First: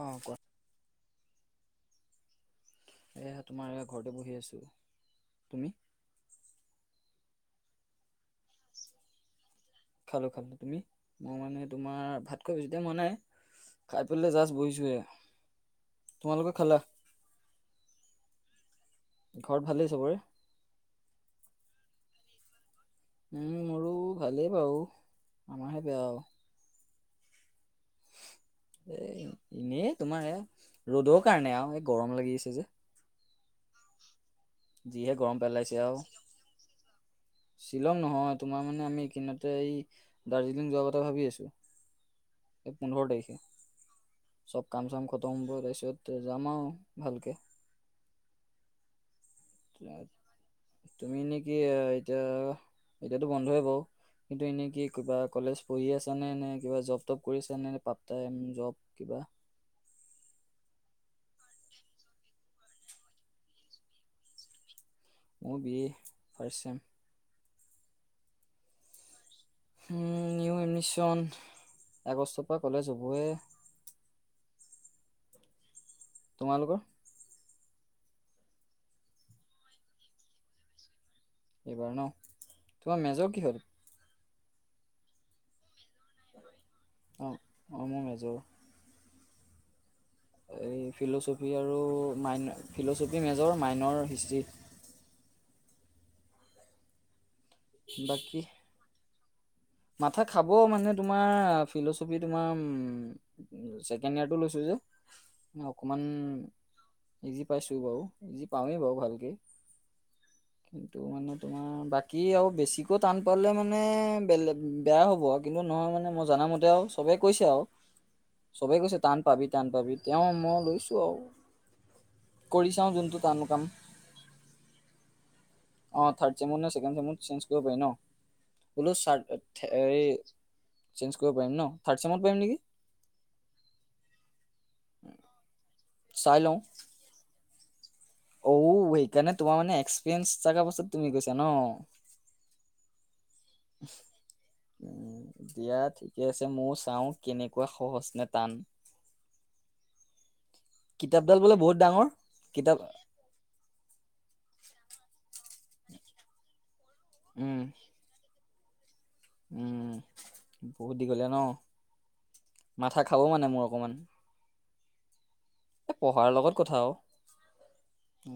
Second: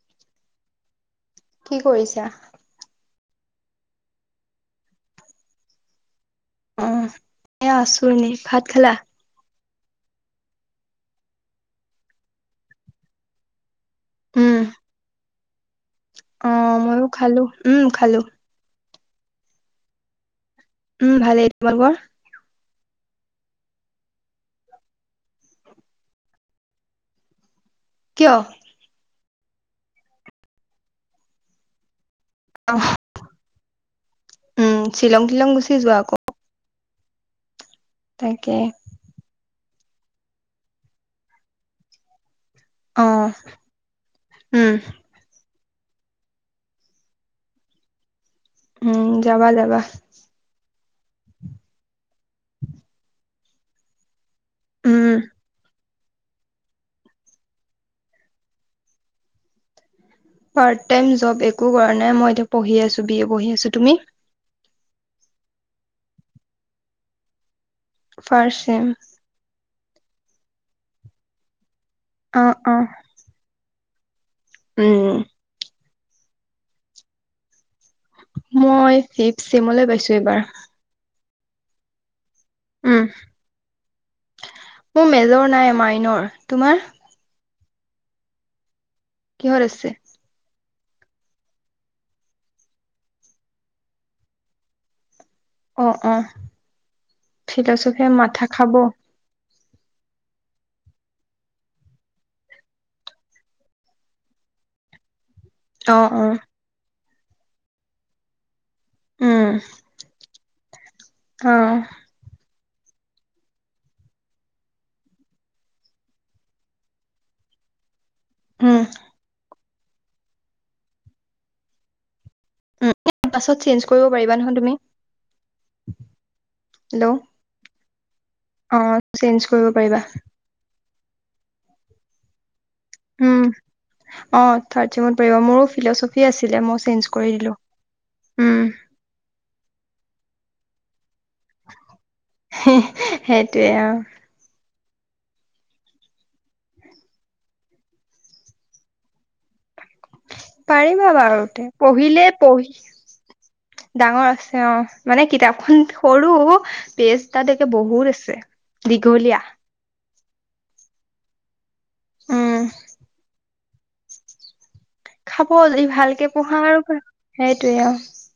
অহ কোৱা? কি কৰিছা? এয়া তোমাৰ এ ঘৰতে বহি আছো, তুমি? অঁ, এ আছো এনেই ভাত খালা? খালো খালো তুমি মই মানে তোমাৰ ভাত খোৱা বেছি টাইম হোৱা নাই। খাই পেলাই উম জাষ্ট বহিছোহে, অ তোমালোকে খালা? ময়ো খালো উম খালো। ঘৰত ভালেই চবৰে। উম ভালেই, তোমালোকৰ? উম মোৰো ভালেই বাৰু আমাৰহে বেয়া আও। কিয়? এ এনেই তোমাৰ এয়া ৰ'দৰ কাৰণে আৰু এই গৰম লাগি আছে যে। অহ, উম যিহে শ্বিলং গৰম টিলং পেলাইছে গুচি যোৱা আৰু আক। শ্বিলং নহয় তাকে তোমাৰ মানে আমি এইকেইদিনতে এই দাৰ্জিলিং যোৱাৰ কথা ভাবি আছো। এই অ পোন্ধৰ তাৰিখে চব উম কাম চাম খতম হ'ব তাৰপিছত যাম আও ভালকে। উম যাবা যাবা। তুমি এনেই কি এতিয়া এতিয়াতো বন্ধ‌ই হব। কিন্তু এনেই কি উম কিবা কলেজ পঢ়ি আছা নে নে কিবা জব টব কৰি আছা নে নে পাৰ্ট টাইম জব। কিবা। পাৰ্ট টাইম জব একো কৰা নাই মই এতিয়া পঢ়ি আছো বি এ পঢ়ি আছো, তুমি? মোৰ B A first sem. First sem um, new admission অ আগষ্টৰ পৰা অ কলেজ হ'বহে। উম। তোমালোকৰ মই ফিফ্ ছেমলে পাইছো এইবাৰ। এইবাৰ ন, উম তোমাৰ মেজৰ কি হত? মোৰ মেজৰ নাই মাইনৰ, তোমাৰ? অহ অহ মোৰ মেজৰ কিহত আছে। এই ফিল'চফি আৰু main philosophy major minor history. অ, অ ফিলচফিয়ে বাকী মাথা খাব। মাথা খাব মানে তোমাৰ ফিলচফি তোমাৰ উ। ছেকেণ্ড ইয়াৰ টো লৈছো যে। ম অ অকমান অ ইজি পাইছো বাৰু ইজি পাওঁৱেই বাৰু ভাল। কী উম কিন্তু মানে অ তোমাৰ। কি আৰু বেছিকৈ টান পালে মানে বেলেপ বেয়া হ'ব। কিন্তু নহয় মানে মই জনামতে আও চবেই কৈছে আও উম চবেই কৈছে টান। পাবি টান পাবি তেওঁ মই লৈছো আও। উম ইয়াৰ পাছত কাম চেঞ্জ কৰিব পাৰিবা নহয় তুমি। অ থাৰ্ড চেমেত নে ছেকেণ্ড হেল্ল' চেমত চেঞ্জ কৰিব পাৰি ন। অ বোলো চেঞ্জ চাট কৰিব থে পাৰিবা হেৰি চেঞ্জ কৰিব পাৰিম ন থাৰ্ড চেমত পাৰিম নেকি। উ অ থাৰ্ড চমত পৰিবা মোৰো ফিলচফি চাই লওঁ আছিলে মই চেঞ্জ কৰি দিলোঁ। উম। যেনে তোমাৰ মানে একসেৰিেঞ্চ থকা পাছত তুমি কৈছা ন। সেইটোৱে আও। উ দিয়া ঠিকে আছে ময়ো চাও কেনেকুৱা সহজ নে টান। পাৰিবা কিতাপডাল বাৰু বোলে তে বহুত ডাঙৰ পঢ়িলে পঢ়ি কিতাপ ডাঙৰ আছে অ মানে কিতাপখন সৰু পেজ তাতে উম বহুত। বহুত আছে দীঘলীয়া। উম, বহুত দীঘলীয়া ন। উম মাথা খাব মানে মোৰ অকণমান। খাব ভালকে পঢ়া আৰু পাই, সেইটোৱে আও। উ,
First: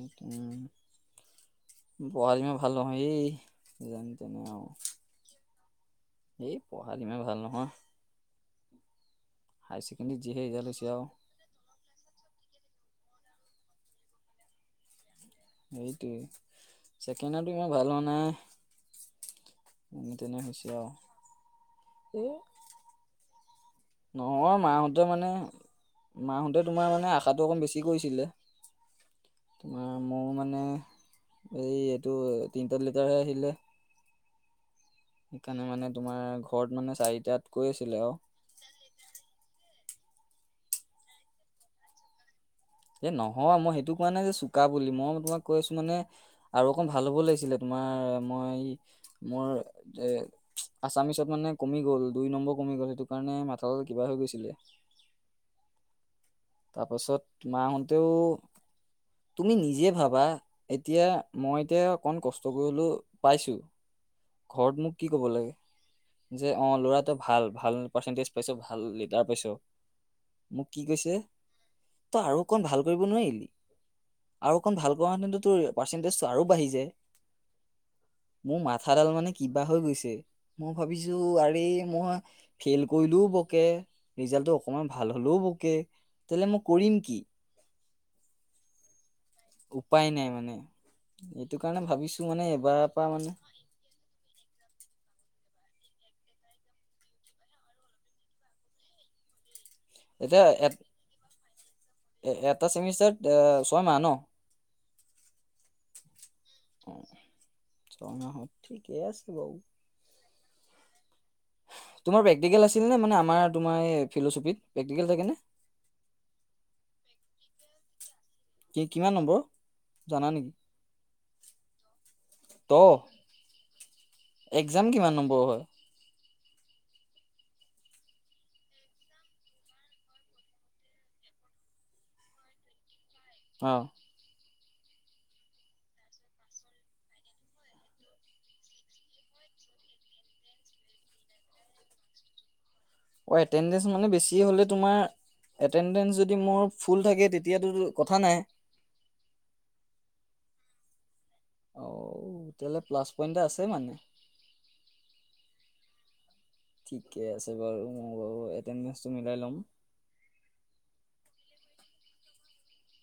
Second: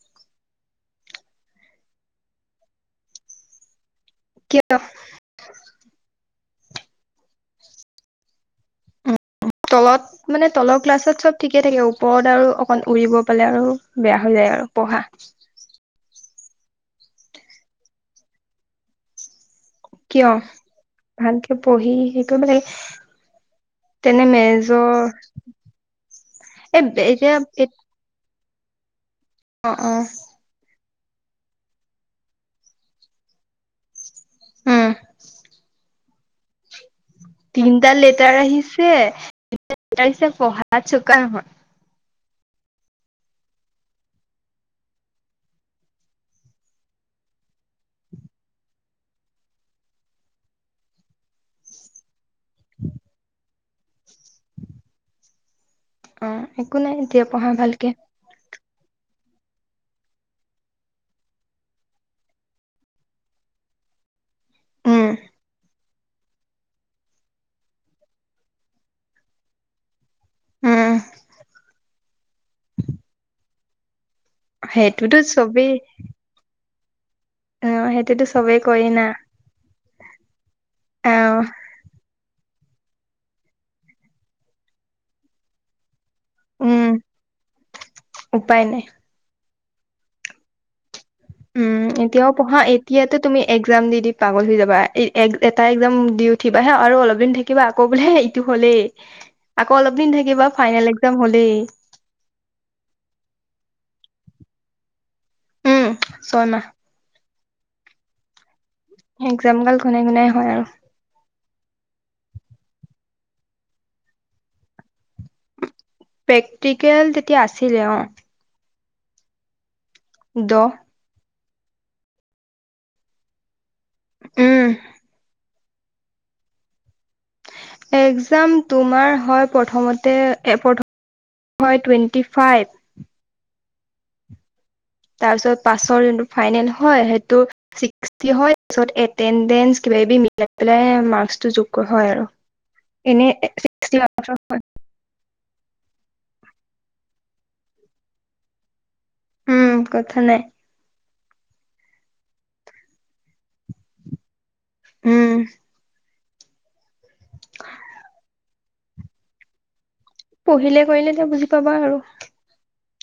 উ পঢ়াত ইমান ভাল নহয় এই। যেন তেনে আও। এই পঢ়া ইমান ভাল নহয়। হায়াৰ তলত ছেকেণ্ডেৰীত যিহে মানে ৰিজাল্ট তলৰ হৈছে আৰু ক্লাছত চব ঠিকে থাকে ওপৰত আৰু অকন উৰিব পালে আৰু বেয়া হৈ যায় আৰু পঢ়া। সেইটোৱে ছেকেণ্ডাৰটো ইমান ভাল হোৱা নাই। যেনে কিয় তেনে হৈছে আৰু ভালকে পঢ়ি সেই এই কৰিব লাগে। তেনে নহয় মেজৰ মাহঁতে মানে, মাহঁতে এ তোমাৰ মানে এতিয়া আশাটো অকণ বেছি কৰিছিলে। অ তোমাৰ অ মোৰ মানে এই এইটো তিনিটা লিটাৰহে আহিলে। উম। সেইকাৰণে মানে তোমাৰ ঘৰত মানে চাৰিটাত কৈ আছিলে তিনটাত আৰু লেটাৰ আহিছে, তিনিটা লেটাৰ আহিছে পঢ়াত চোকা নহয়। এ নহয় মই সেইটো কোৱা নাই যে চুকা বুলি মই তোমাক কৈ আছো মানে আৰু অকণ ভাল হ'ব লাগিছিলে তোমাৰ মই মোৰ এ আছামিচত মানে কমি গ'ল দুই নম্বৰ কমি গ'ল সেইটো কাৰণে মাথাউ কিবা হৈ গৈছিলে। অ একো নাই এতিয়া পঢ়া ভালকে। অ তুমি নিজে ভাবা, এতিয়া মই এতিয়া অকন কষ্ট কৰিলো পাইছো। ঘৰত মোক উম কি ক'ব লাগে? যে অ ল'ৰাটো ভাল ভাল পাৰ্চেন্টেজ পাইছো ভাল লিডাৰ পাইছ। মোক কি উম কৈছে, তই আৰু অকণ ভাল কৰিব নোৱাৰিলি? আৰু অকণ ভাল সেইটোতো কৰােঁতে তোৰ চবেই পাৰ্চেন্টেজটো আৰু বাঢ়ি যায়। অ সেইটোতো মোৰ চবেই কয় মাথাডাল না। মানে কিবা হৈ গৈছে, মই অ ভাবিছো আৰে মই ফেইল কৰিলেও বকে, ৰিজাল্টটো অকণমান ভাল হ'লেও বকে, তেতিয়াহ'লে মই উম কৰিম কি? উপায় নাই। উপায় নাই মানে এইটো কাৰণে ভাবিছো মানে এবাৰ পা মানে একজাম দি দি পাগল হৈ যাবা, এই এক এটা একজাম দি উঠিবা হে আৰু অলপ দিন থাকিবা আকৌ বোলে ইটো হ'লেই। আকৌ অলপ দিন এতিয়া থাকিবা ফাইনেল এ- একজাম হলেই। এ এটা চেমিষ্টাৰত এ ছয় মাহ ন? উম ছয় মাহ। অঁ ছমাহত ঠিকেই আছে বাও। ঘণাই ঘণাই হয় আও। তোমাৰ প্ৰেক্টিকেল আছিল নে মানে আমাৰ তোমাৰ এ ফিল'চফিত প্ৰেক্টিকেল থাকে নে? প্ৰেক্টিকেল তেতিয়া আছিলে অঁ। কি কিমান নম্বৰ, জানা নেকি? দহ ত, উম একজাম কিমান নম্বৰ হয়? একজাম তোমাৰ হয় প্ৰথমতে এফৌত হয় টুৱেণ্টি ফাইভ। অঁ। তাৰ পিছত পাছৰ যোনটো ফাইনেল হয় সেইটো ছিক্সটি হয়, তাৰপাছত এটেনদেন্স কিবা কিবি মিলাই পেলাই মাক্সটো যোগ ক হয় আৰু। [unintelligible] অ এটেনডেচ ছিক্সটি মানে বেছি হ'লে তোমাৰ এটেণ্ডেঞ্চ যদি মোৰ ফুল থাকে তেতিয়াতোতো কথা নাই। উম কথা নাই। অও তেতিয়াহ'লে প্লাছ পইণ্টটা আছে মানে। উম। ঠিকে আছে বাৰু মই বাও এটেণ্ডেঞ্চটো মিলাই লম। পঢ়িলে কৰিলে তেও বুজি পাবা আৰু।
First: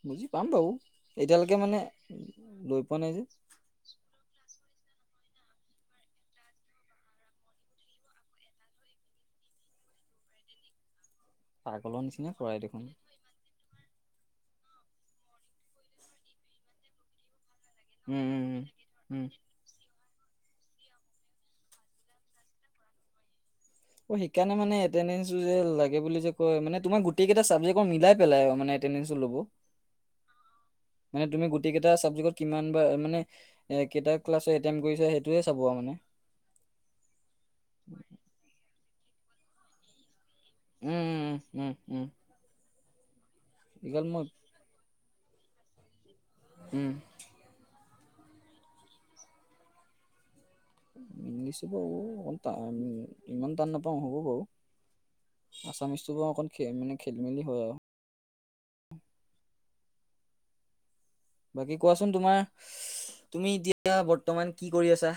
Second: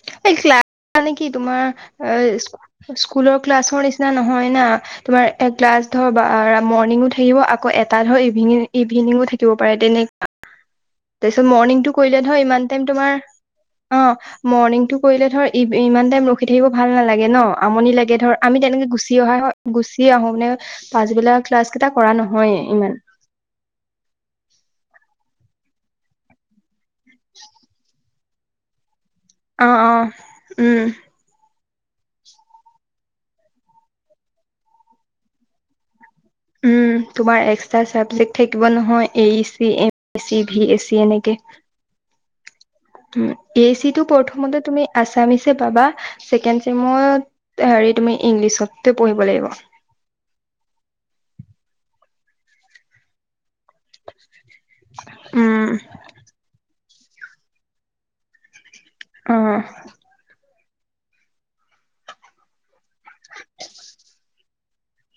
বুজি এই পাম বাৰু ক্লাছ নেকি এতিয়ালৈকে মানে তোমাৰ এই লৈ স্কু পোৱা নাই যে স্কুল ক্লাছৰ নিচিনা নহয় না। তোমাৰ এগ্লাছ ধৰ বা আ মৰ্ণিঙো থাকিব আকৌ এটা ধৰ ইভিনি ইভিনিঙো থাকিব পাৰে তেনেকা। তাৰপিছত মৰ্ণিংটো পাগলৰ কৰিলে নিচিনা ধৰ কৰাই ইমান দেখোন টাইম উম তোমাৰ অঁ মৰ্ণিংটো কৰিলে ধৰ ই ইমান টাইম ৰখি থাকিব ভাল নালাগে ন? আমনি লাগে ধৰ, উম আমি তেনেকে গুচি উম উম অহা হয়। গুচি আহো মানে পাছবেলা ক্লাছ কেটা কৰা নহয়ে ইমান। অ সেইকাৰণে মান এটেনডেঞ্চটো যে লাগে বুলি যে কয় মানে তোমাৰ গোটেই কেইটা চাবজেক্ট মিলাই পেলাই মানে টেণ্ডেন্সটো ল'ব, অ অ উম মানে তুমি গোটেইগেটা চাবজেকটত কিমান বা মানে এ কেইটা ক্লাছ এটেন কৰিছে সেইটোৱে চাব আ মানে। উম তোমাৰ এক্সট্ৰা চাবজেক্ট থাকিব নহয় A E C, A C V um AC um এনেকে। উম উম। উম এ ই চিটো এইগাল মই প্ৰথমতে তুমি আছামিছে পাবা ছেকেণ্ড উম, চেমত তে হেৰি তুমি ইংলিছততে পঢ়িব লাগিব। নি নিিছু ব অ ত [inaudible] ইমান টান নাপাওঁ হ'ব বাৰু, উম আছামিজটো বাৰু অকণ মানে খেলি মেলি হয় আৰু। অঁ। বাকী কোৱাচোন তোমাৰ ইচ তুমি এতিয়া বৰ্তমান কি কৰি আছা?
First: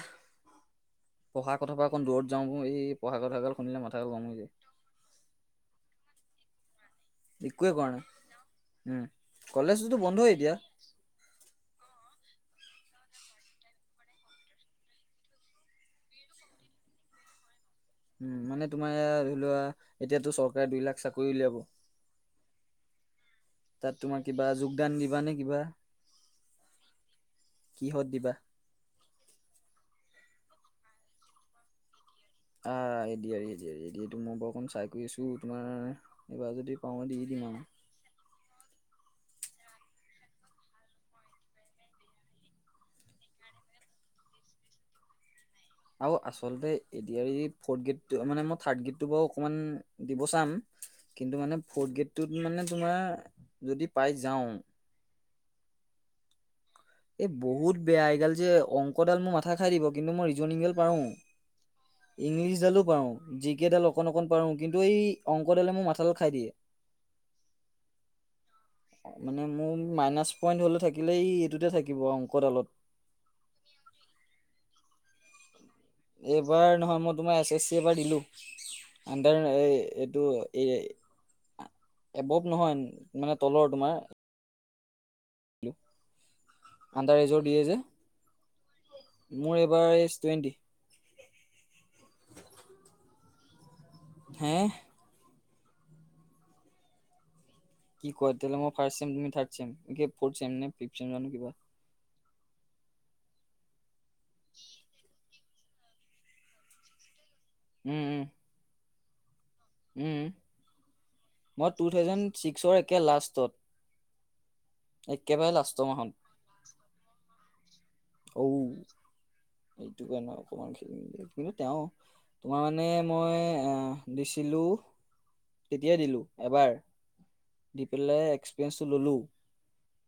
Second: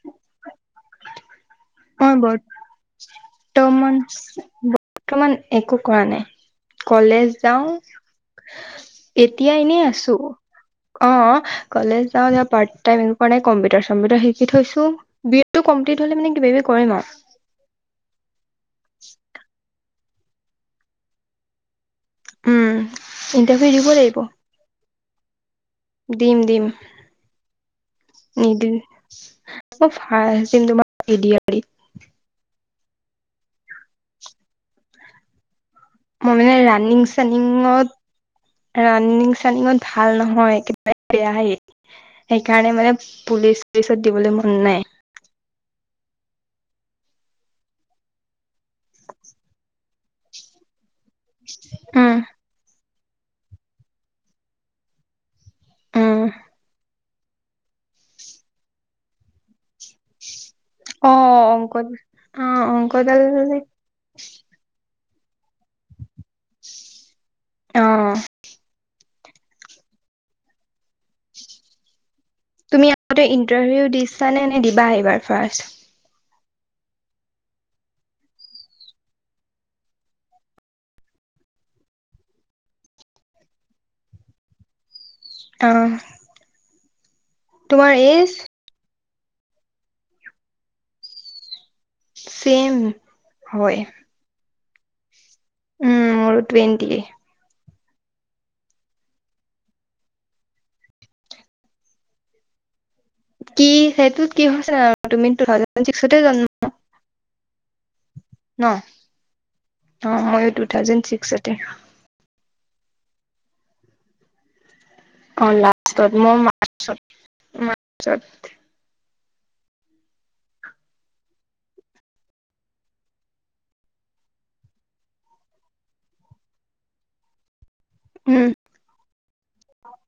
পঢ়া কথাৰ পৰা অকণ মই দূৰত যাওঁ এই পঢ়া কথা গাল শুনিলে মাথা গৰম হৈ যায়। অকমান একো কৰা নাই। কলেজ যাও, একোৱে কৰা নাই উম। আহ এতিয়া ইনেই কলেজতো আছো। বন্ধই এতিয়া অঁ কলেজ যাওঁ যাও পাৰট টাইম এনেকুৱা নাই কম্পিটাৰ - চম্পিটাৰ শিকি থৈছো। টো কমপ্লিত হ'লে মানে কিবা -কিবি কৰিম আৰু। উম মানে তোমাৰ ধৰি লোৱা এতিয়াতো চৰকাৰে দুই লাখ চাকৰি উলিয়াব। উম ইণ্টাৰভিউ দিব তাত লাগিব তোমাৰ কিবা যোগদান দিবা নে কিবা? দিম দিম, কিহত দিবা? নিদিম। মই ভাবিছিলো তোমাৰ এ দি আৰ ই। আহ A D R E A D R E A D R E মই বৰ অকন ট্ৰাই কৰি আছো তোমাৰ। মই এইবাৰ মানে যদি ৰানিং পাওঁ দি দিম আৰু। চানিংত ৰানিং চানিঙত ভাল নহয় একেবাৰে বেয়াহেই। সেইকাৰণে মানে পুলিচ - চুলিচত দিবলৈ মন নাই। আৰু আচলতে এ দি আৰ ই ফথ' গ্ৰেড মানে মই থাৰ্ড গ্ৰেডটো বাৰু অকমান দিব চাম। কিন্তু মানে ফৰ্থ গেটটোত মানে তোমাৰ যদি পাই যাওঁ। উম। এ বহুত বেয়া এইগাল যে অংকডাল মোৰ মাথা থা খাই দিব কিন্তু মই ৰিজনিকেল পাওঁ, অ অংকত অ ইংলিছ ডালো পাওঁ, অংকডাল জিকেডাল অ কণ অকণ পাৰো কিন্তু এই অংকডালে মোক মাথাটো খাই দিয়ে। অ। মানে মোৰ মাইনাচ পইণ্ট হলে থাকিলে এই এইটোতে থাকিব অংকডালত। তুমি আগতে ইণ্টাৰভিউ দিছা নে নে দিবা এইবাৰ ফাৰ্ষ্ট। এইবাৰ নহয় মই তোমাৰ এছ এছ চি এবাৰ দিলো। আণ্ডাৰ এই এইটো এই এবভ নহয় মানে তলৰ তোমাৰ অ আণ্ডাৰ এজৰ দিয়ে যে। তোমাৰ এজ মোৰ এইবাৰ এইজ টুৱেণ্টি। চেম হয়। হে! উম মোৰো টুৱেণ্টি। কি কোৱা তেতিয়া মই ফাৰ্ষ্ট চেম তুমি থাৰড ছেম, কি ফৰট চেম নে ফ্ৰীপ চেম নাজানো কিবা? কি সেইটোত কি হৈছে নাজানো তুমি টু থাউজেন্দ ছিক্সতে জন্ম উম উম। ন, অ উম মইও টু থাউজেন্দ ছিক্সতে। মই টু থাউজেণ্ড ছিক্সৰ একে লাষ্টত। অ একেবাৰে লাষ্টৰ মাহত লাষ্টত মই মাৰ্চত। মাৰ্চত অও এইটো কাৰণে অকমান খেলি মেলি কিন্তু তেওঁ তোমাৰ মানে মই এ দিছিলোঁ তেতিয়াাই দিলো এবাৰ, দি পেলাই উম একছ পিয়াছটো ললো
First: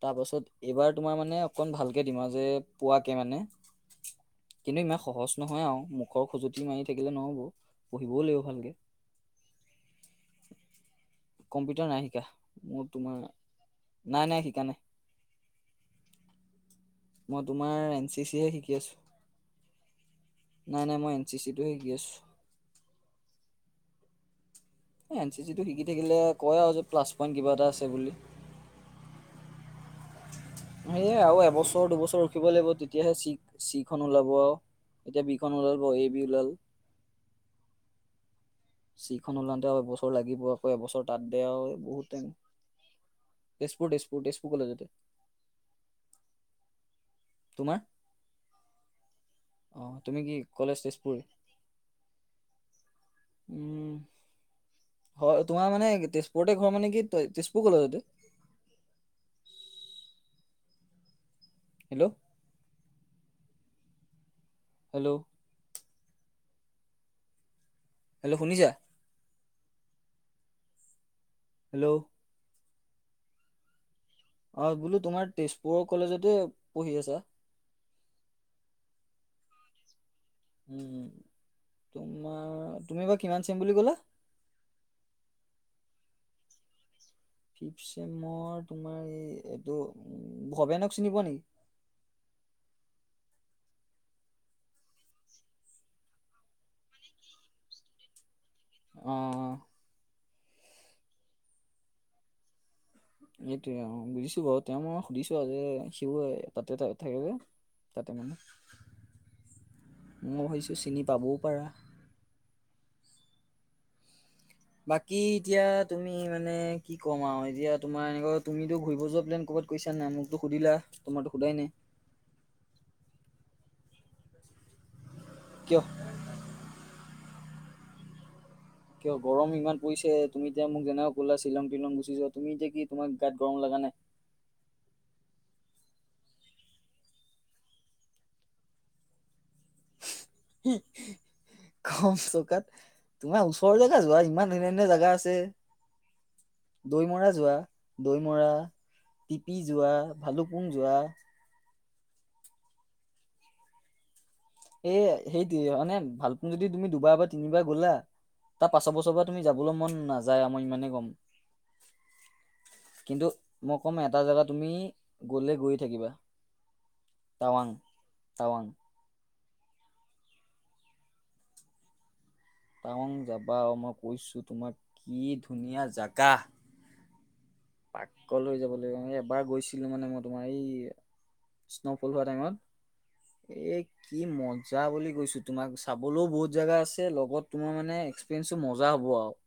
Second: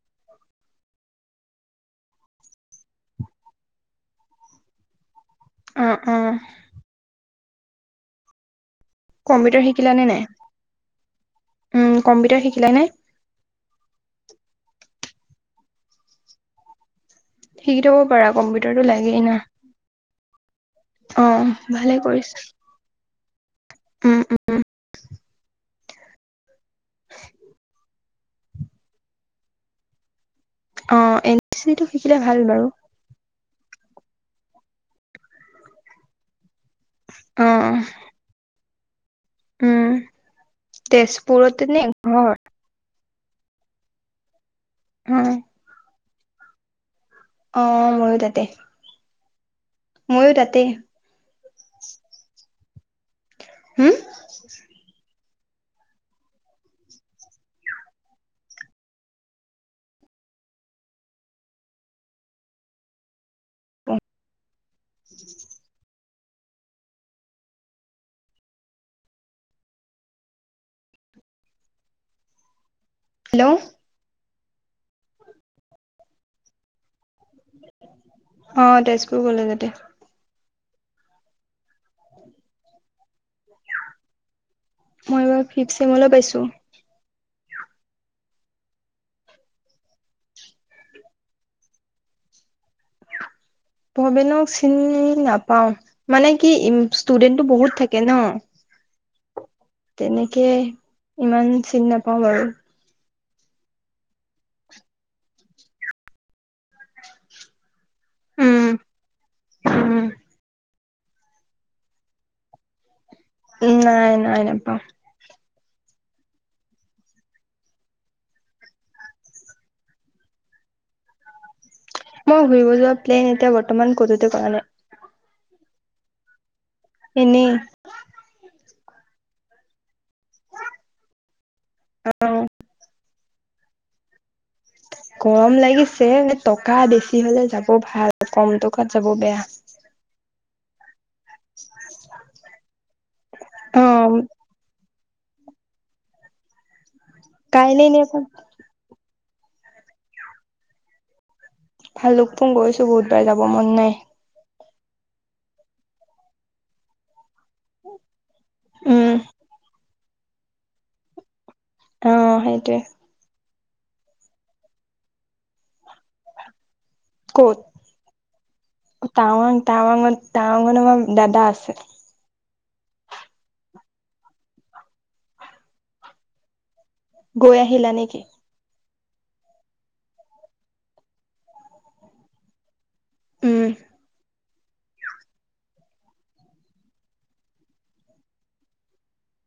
তাৰপাছত এইবাৰ তোমাৰ মানে অকণ ভালকৈ দিম আৰু যে পোৱাকে মানে কিন্তু ইমান সহজ নহয় অ আৰু অ মুখৰ খজুতি মাৰি থাকিলে নহব, পঢ়িবও লাগিব ভালকে। কম্পিউটাৰ শিকিলা নে নাই? কম্পিউটাৰ উম নাই শিকা কম্পিউটাৰ শিকিলা মোৰ নে? তোমাৰ নাই নাই শিকা নাই। মই তোমাৰ শিকি থব এন চি পাৰা চিহে শিকি কম্পিউটাৰো আছো লাগেই না? নাই নাই মই এন চি অঁহ চিটোহে শিকি ভালেই আছো কৰিছা। উম এ' এন চি চিটো শিকি থাকিলে কয় আৰু যে প্লাছ পইণ্ট কিবা এটা আছে বুলি। উম অ সেইয়াই আৰু এন চি চি এবছৰ টো শিকিলে -দুবছৰ ভাল ৰখিব বাৰু লাগিব দি এতিয়াহে চি চি খন ওলাব এতিয়া বি খন ওলাল এ বি ওলাল। অ অ। চিখন ওলাওঁতে আৰু এবছৰ লাগিব আকৌ এবছৰ তাত দে তেজপুৰতে আউ নে বহুত টাইম। ঘৰ তেজপুৰ তেজপুৰ তেজপুৰ কলেজতে। উম। অ মোৰো তাতে। আহ তুমি ময়ো কি তাতে কলেজ তেজপুৰ? উম, হুম হয় তোমাৰ মানে তেজপুৰতে ঘৰ মানে কি ত তেজপুৰ কলেজতে? হেল্ল'? অঁহ। হেল্ল'! হেল্ল' শুনিছা? হেল্ল'! হেল্ল'। অঁ বোলো তোমাৰ তেজপুৰৰ কলেজতে পঢ়ি আছা? অঁহ তেজপুৰ কলেজতে। উম উম, তোমাৰ তুমি এইবাৰ কিমান চেম বুলি ক'লা? মই এইবাৰ ফিফ চেমলৈ পাইছো। ফিফ চেমৰ তোমাৰ এই এইটো ভবেনক চিনি পোৱা নেকি? ভবেনক চিনি নাপাও। মানে কি ই ষ্টুডেন্টটো বহুত থাকে ন'? অঁ। তেনেকে ইমান চিনি নাপাওঁ বাৰু। এইটোয়ে অঁহ বুজিছো বাৰু তেওঁক মই সুধিছো আৰু যে সিও তাতে থা থাকে যে? তা'তে মানে। উম উম মই ভাবিছোঁ চিনি পাবও পাৰা? উমঁ নাই নাই নেপাও। বাকী' এতিয়া তুমি মানে কি ক'ম আৰু এতিয়া তোমাৰ এনেকুৱা তুমিটো ঘূৰিব যোৱা প্লেন কৰ'বাত কৰিছা নাই? মোকতো সুধিলা তোমাক তো সোধাই নাই? মই ঘূৰিব যোৱা প্লেইন এতিয়া বৰ্তমান ক'তোতে কৰা নাই। কিয়? এনেই। কিয় গৰম ইমান পৰিছে, তুমি এতিয়া মোক যেনেকুৱা কৰিলা শ্বিলং- টিলং গুচি যোৱা। অ', তুমি এতিয়া কি তোমাৰ গাত গৰম লগা নাই? গৰম লাগিছে মানে টকা বেছি হ'লে যাব ভাল, ক'ম টকাত যাব বেয়া। কি' কম টকাত, তোমাৰ অ ওচৰতে যোৱা ইমান ধূনীয়া ধূনীয়া জেগা আছে। দৈমৰা যোৱা কাইলে এনে দৈমৰা টিপি যোৱা, ভালুকপুং যোৱা। ভালুকপুং গৈছো বহুতবাৰ যাব মন নাই। এই সেইটোৱেই মানে ভালুকপুং যদি তুমি দুবাৰ বা তিনিবাৰ গ'লা তাৰ পাচৰ উম বছৰৰ পৰা তুমি যাবলৈ মন নাযায় আৰু মই ইমানেই ক'ম। অঁহ সেইটোৱেই। কিন্তু মই ক'ম এটা জেগা তুমি গ'লে গৈ থাকিবা। টাৱাং টাৱাং। অ টাৱাং টাৱাংত টাৱাংত আমাৰ দাদা আছে। টাৱাং যাবা অ' মই কৈছো তোমাক কি ধুনীয়া জাগা। গৈ আহিল পাৰ্ক কলৈ যাবলৈ অঁ। এবাৰ গৈছিলো মানে মই তোমাৰ এই স্ন'ফল হোৱা টাইমত? উম অ এই কি' ম যা বুলি কৈছো, তোমাক চাবলৈও বহুত জোগা আছে লগত তোমাৰ মানে এক্সপিৰিয়েনছটো মজা হ'ব আৰু।